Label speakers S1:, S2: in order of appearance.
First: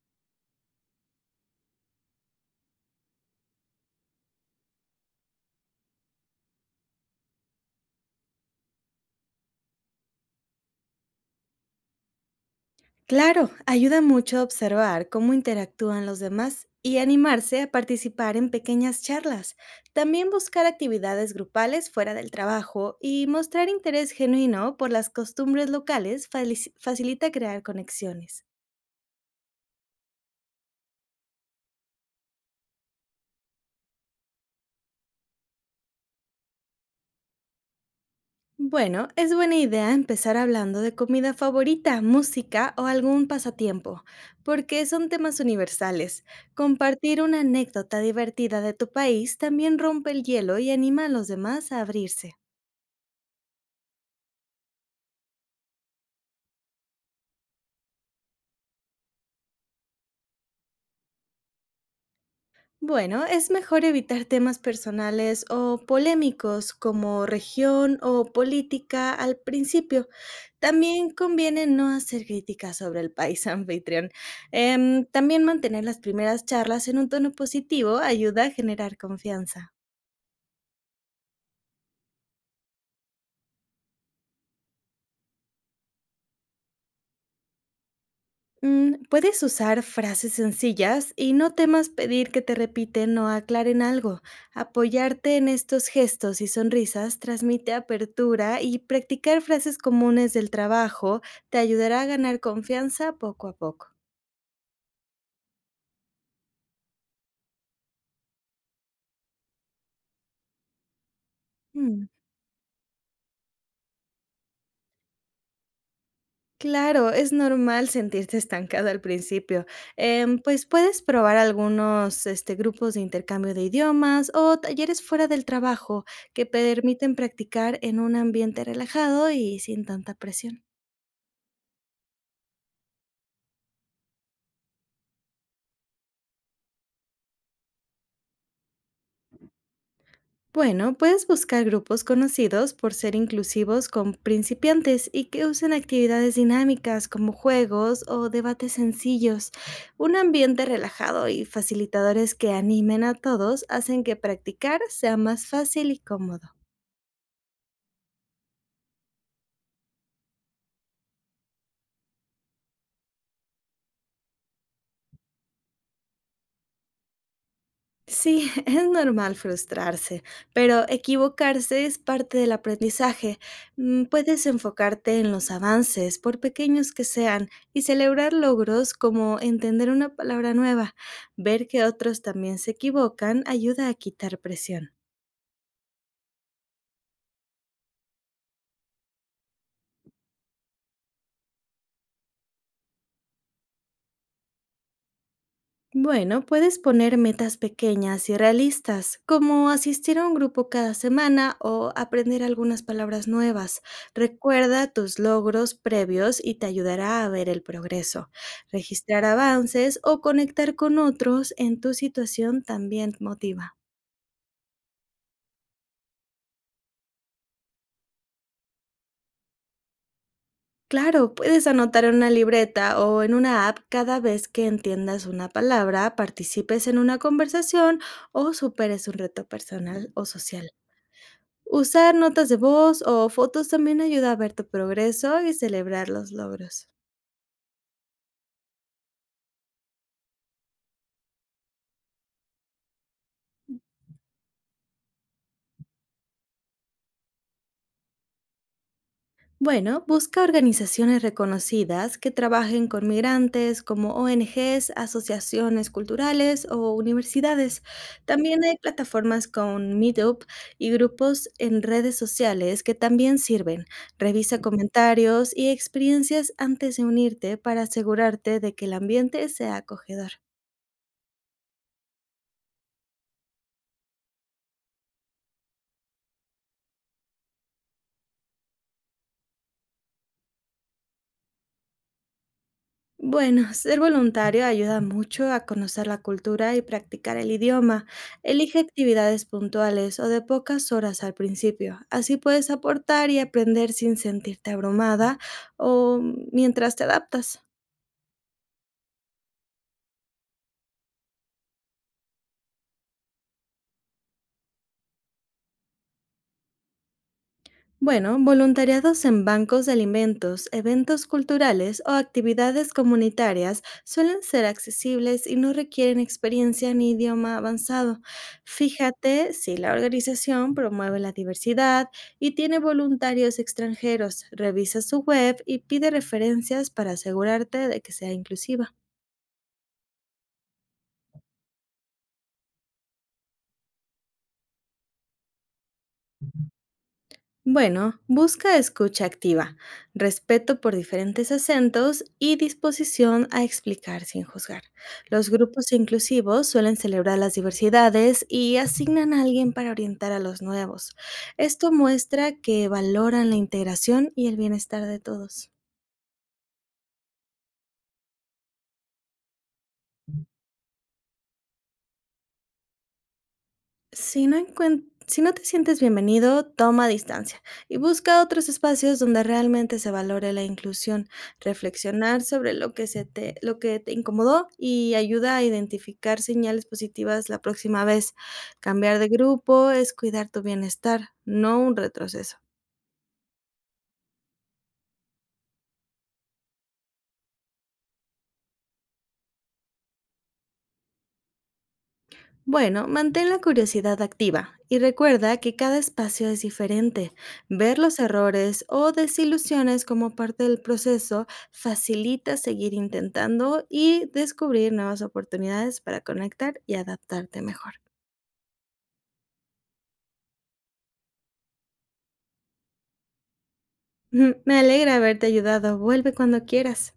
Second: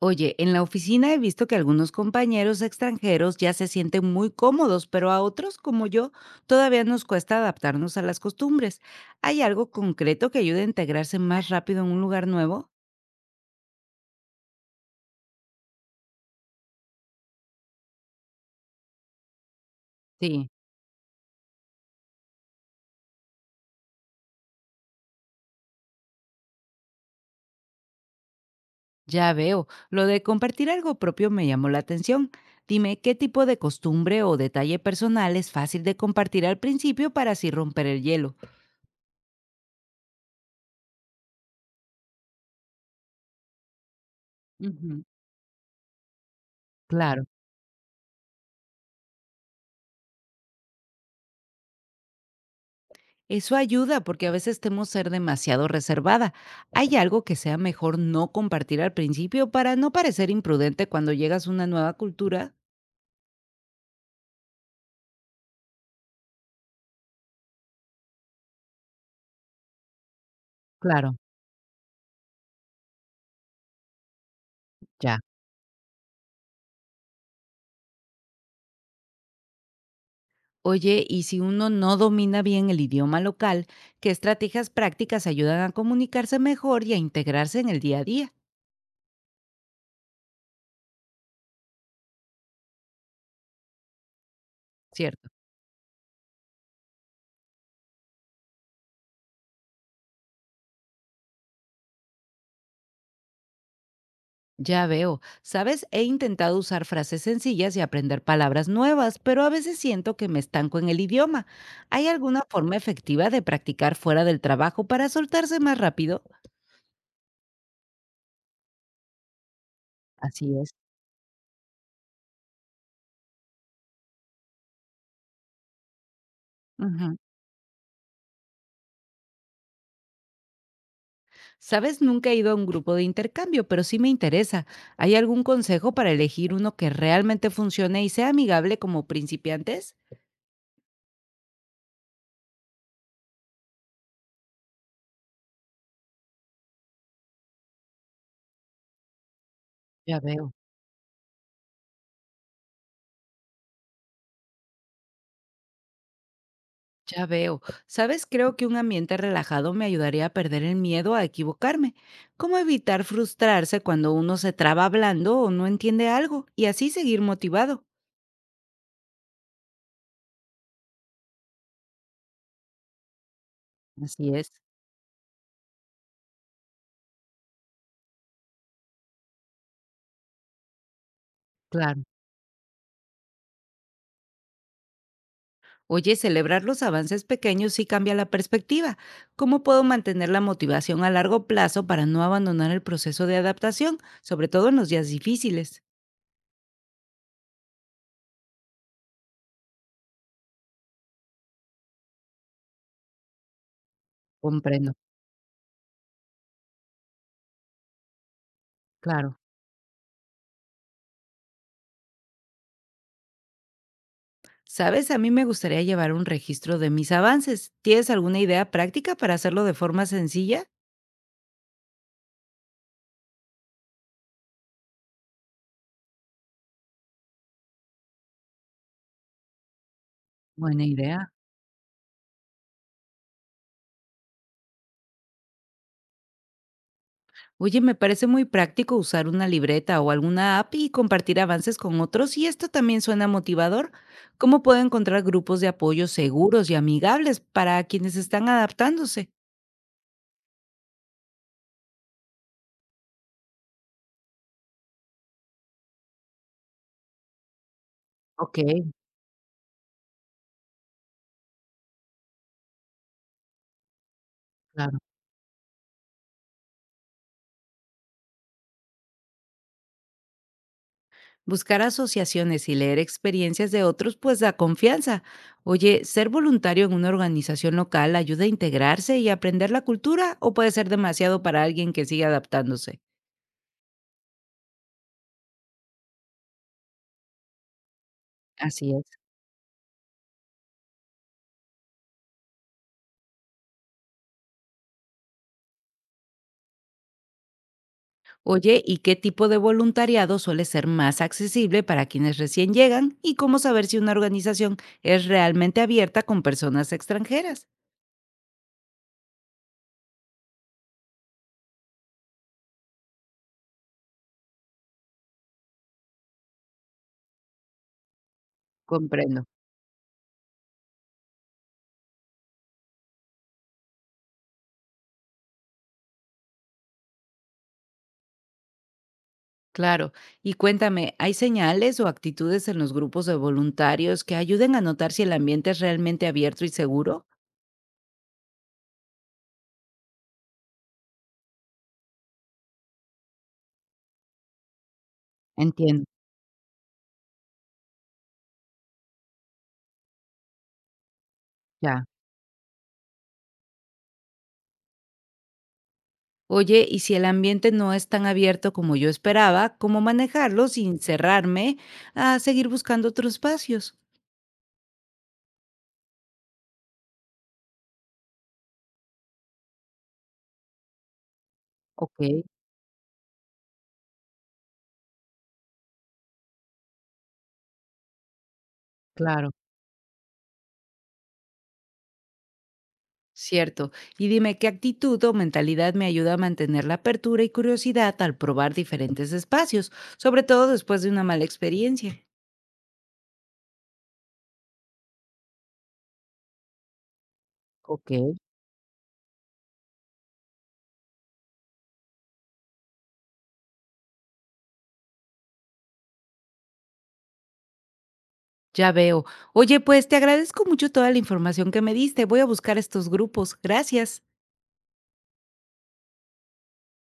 S1: Oye, en la oficina he visto que algunos compañeros extranjeros ya se sienten muy cómodos, pero a otros, como yo, todavía nos cuesta adaptarnos a las costumbres. ¿Hay algo concreto que ayude a integrarse más rápido en un lugar nuevo?
S2: Claro, ayuda mucho a observar cómo interactúan los demás y animarse a participar en pequeñas charlas. También
S1: Sí,
S2: buscar actividades grupales fuera del trabajo y mostrar interés genuino por las costumbres locales facilita crear conexiones.
S1: ya veo, lo de compartir algo propio me llamó la atención. Dime, ¿qué tipo de costumbre o detalle personal es fácil de compartir al principio para así romper el hielo?
S2: Bueno, es buena idea empezar hablando de comida favorita, música o algún pasatiempo, porque
S1: Ujú,
S2: son temas universales. Compartir
S1: claro.
S2: una anécdota divertida de tu país también rompe el hielo y anima a los demás a abrirse.
S1: Eso ayuda porque a veces temo ser demasiado reservada. ¿Hay algo que sea mejor no compartir al principio para no parecer imprudente cuando llegas a una nueva cultura?
S2: Bueno, es mejor evitar temas personales o polémicos como región o política al principio. También
S1: Claro,
S2: conviene no hacer críticas sobre el país anfitrión.
S1: ya.
S2: También mantener las primeras charlas en un tono positivo ayuda a generar confianza.
S1: Oye, y si uno no domina bien el idioma local, ¿qué estrategias prácticas ayudan a comunicarse mejor y a integrarse en el día a día?
S2: Puedes usar frases sencillas y no temas pedir que te repiten o aclaren algo.
S1: ¿Cierto?
S2: Apoyarte en estos gestos y sonrisas transmite apertura y practicar frases comunes del trabajo te ayudará a ganar confianza poco a poco.
S1: Ya veo. Sabes, he intentado usar frases sencillas y aprender palabras nuevas, pero a veces siento que me estanco en el idioma.
S2: Mm.
S1: ¿Hay alguna forma efectiva de practicar fuera del trabajo para soltarse más rápido?
S2: Claro, es normal sentirte estancada al principio. Em,
S1: Así
S2: pues
S1: es.
S2: puedes probar algunos grupos de intercambio de idiomas o talleres fuera del trabajo que permiten
S1: Ujú.
S2: practicar en un ambiente relajado y sin tanta presión.
S1: Sabes, nunca he ido a un grupo de intercambio, pero sí me interesa. ¿Hay algún consejo para elegir uno que realmente funcione y sea amigable como principiantes?
S2: Bueno, puedes buscar grupos conocidos por ser inclusivos con principiantes y que usen actividades dinámicas como juegos o debates sencillos. Un
S1: Ya veo.
S2: ambiente relajado y facilitadores que animen a todos hacen que practicar sea más fácil y cómodo.
S1: Ya veo. ¿Sabes? Creo que un ambiente relajado me ayudaría a perder el miedo a equivocarme. ¿Cómo evitar frustrarse cuando uno se traba hablando o no entiende algo y así seguir motivado?
S2: Sí, es normal frustrarse, pero equivocarse es parte del aprendizaje.
S1: Así
S2: Puedes
S1: es,
S2: enfocarte en los avances, por pequeños que sean, y celebrar logros como entender una palabra nueva. Ver que
S1: claro.
S2: otros también se equivocan ayuda a quitar presión.
S1: Oye, celebrar los avances pequeños sí cambia la perspectiva. ¿Cómo puedo mantener la motivación a largo plazo para no abandonar el proceso de adaptación, sobre todo en los días difíciles?
S2: Bueno, puedes poner metas pequeñas y realistas, como asistir a un grupo cada semana o aprender algunas palabras nuevas. Recuerda
S1: Comprendo,
S2: tus logros previos y te ayudará a ver el progreso. Registrar
S1: claro.
S2: avances o conectar con otros en tu situación también motiva.
S1: Sabes, a mí me gustaría llevar un registro de mis avances. ¿Tienes alguna idea práctica para hacerlo de forma sencilla?
S2: Claro, puedes anotar en una libreta o en una app cada vez que entiendas una palabra, participes en una conversación o superes un reto personal o social.
S1: Buena idea.
S2: Usar notas de voz o fotos también ayuda a ver tu progreso y celebrar los logros.
S1: Oye, me parece muy práctico usar una libreta o alguna app y compartir avances con otros, y esto también suena motivador. ¿Cómo puedo encontrar grupos de apoyo seguros y amigables para quienes están adaptándose?
S2: Bueno, busca organizaciones reconocidas que trabajen con migrantes como ONGs, asociaciones culturales o universidades.
S1: Ok,
S2: También hay plataformas con Meetup y grupos en redes sociales que también sirven. Revisa
S1: claro.
S2: comentarios y experiencias antes de unirte para asegurarte de que el ambiente sea acogedor.
S1: Buscar asociaciones y leer experiencias de otros pues da confianza. Oye, ser voluntario en una organización local ayuda a integrarse y aprender la cultura o puede ser demasiado para alguien que sigue adaptándose.
S2: Bueno, ser voluntario ayuda mucho a conocer la cultura y practicar el idioma. Elige
S1: Así es.
S2: actividades puntuales o de pocas horas al principio. Así puedes aportar y aprender sin sentirte abrumada o mientras te adaptas.
S1: Oye, ¿y qué tipo de voluntariado suele ser más accesible para quienes recién llegan? ¿Y cómo saber si una organización es realmente abierta con personas extranjeras?
S2: Bueno, voluntariados en bancos de alimentos, eventos culturales o actividades comunitarias suelen ser accesibles y no requieren experiencia ni idioma avanzado.
S1: Comprendo.
S2: Fíjate si la organización promueve la diversidad y tiene voluntarios extranjeros. Revisa su web y pide referencias para asegurarte de que sea inclusiva.
S1: Claro. Y cuéntame, ¿hay señales o actitudes en los grupos de voluntarios que ayuden a notar si el ambiente es realmente abierto y seguro?
S2: Bueno, busca escucha activa, respeto por diferentes acentos y disposición a explicar sin juzgar. Los grupos
S1: Entiendo,
S2: inclusivos suelen celebrar las diversidades y asignan a alguien para orientar a los nuevos. Esto
S1: ya.
S2: muestra que valoran la integración y el bienestar de todos.
S1: Oye, y si el ambiente no es tan abierto como yo esperaba, ¿cómo manejarlo sin cerrarme a seguir buscando otros espacios?
S2: Si no te sientes bienvenido, toma distancia y busca otros espacios donde realmente se valore la inclusión.
S1: Ok,
S2: Reflexionar sobre lo que te incomodó y ayuda a identificar señales positivas la próxima vez. Cambiar de
S1: claro.
S2: grupo es cuidar tu bienestar, no un retroceso.
S1: Cierto. Y dime, ¿qué actitud o mentalidad me ayuda a mantener la apertura y curiosidad al probar diferentes espacios, sobre todo después de una mala experiencia?
S2: Bueno, mantén la curiosidad activa y recuerda que cada espacio es diferente. Ver
S1: Ok.
S2: los errores o desilusiones como parte del proceso facilita seguir intentando y descubrir nuevas oportunidades para conectar y adaptarte mejor.
S1: Ya veo. Oye, pues te agradezco mucho toda la información que me diste. Voy a buscar estos grupos. Gracias.
S2: Me alegra haberte ayudado. Vuelve cuando quieras.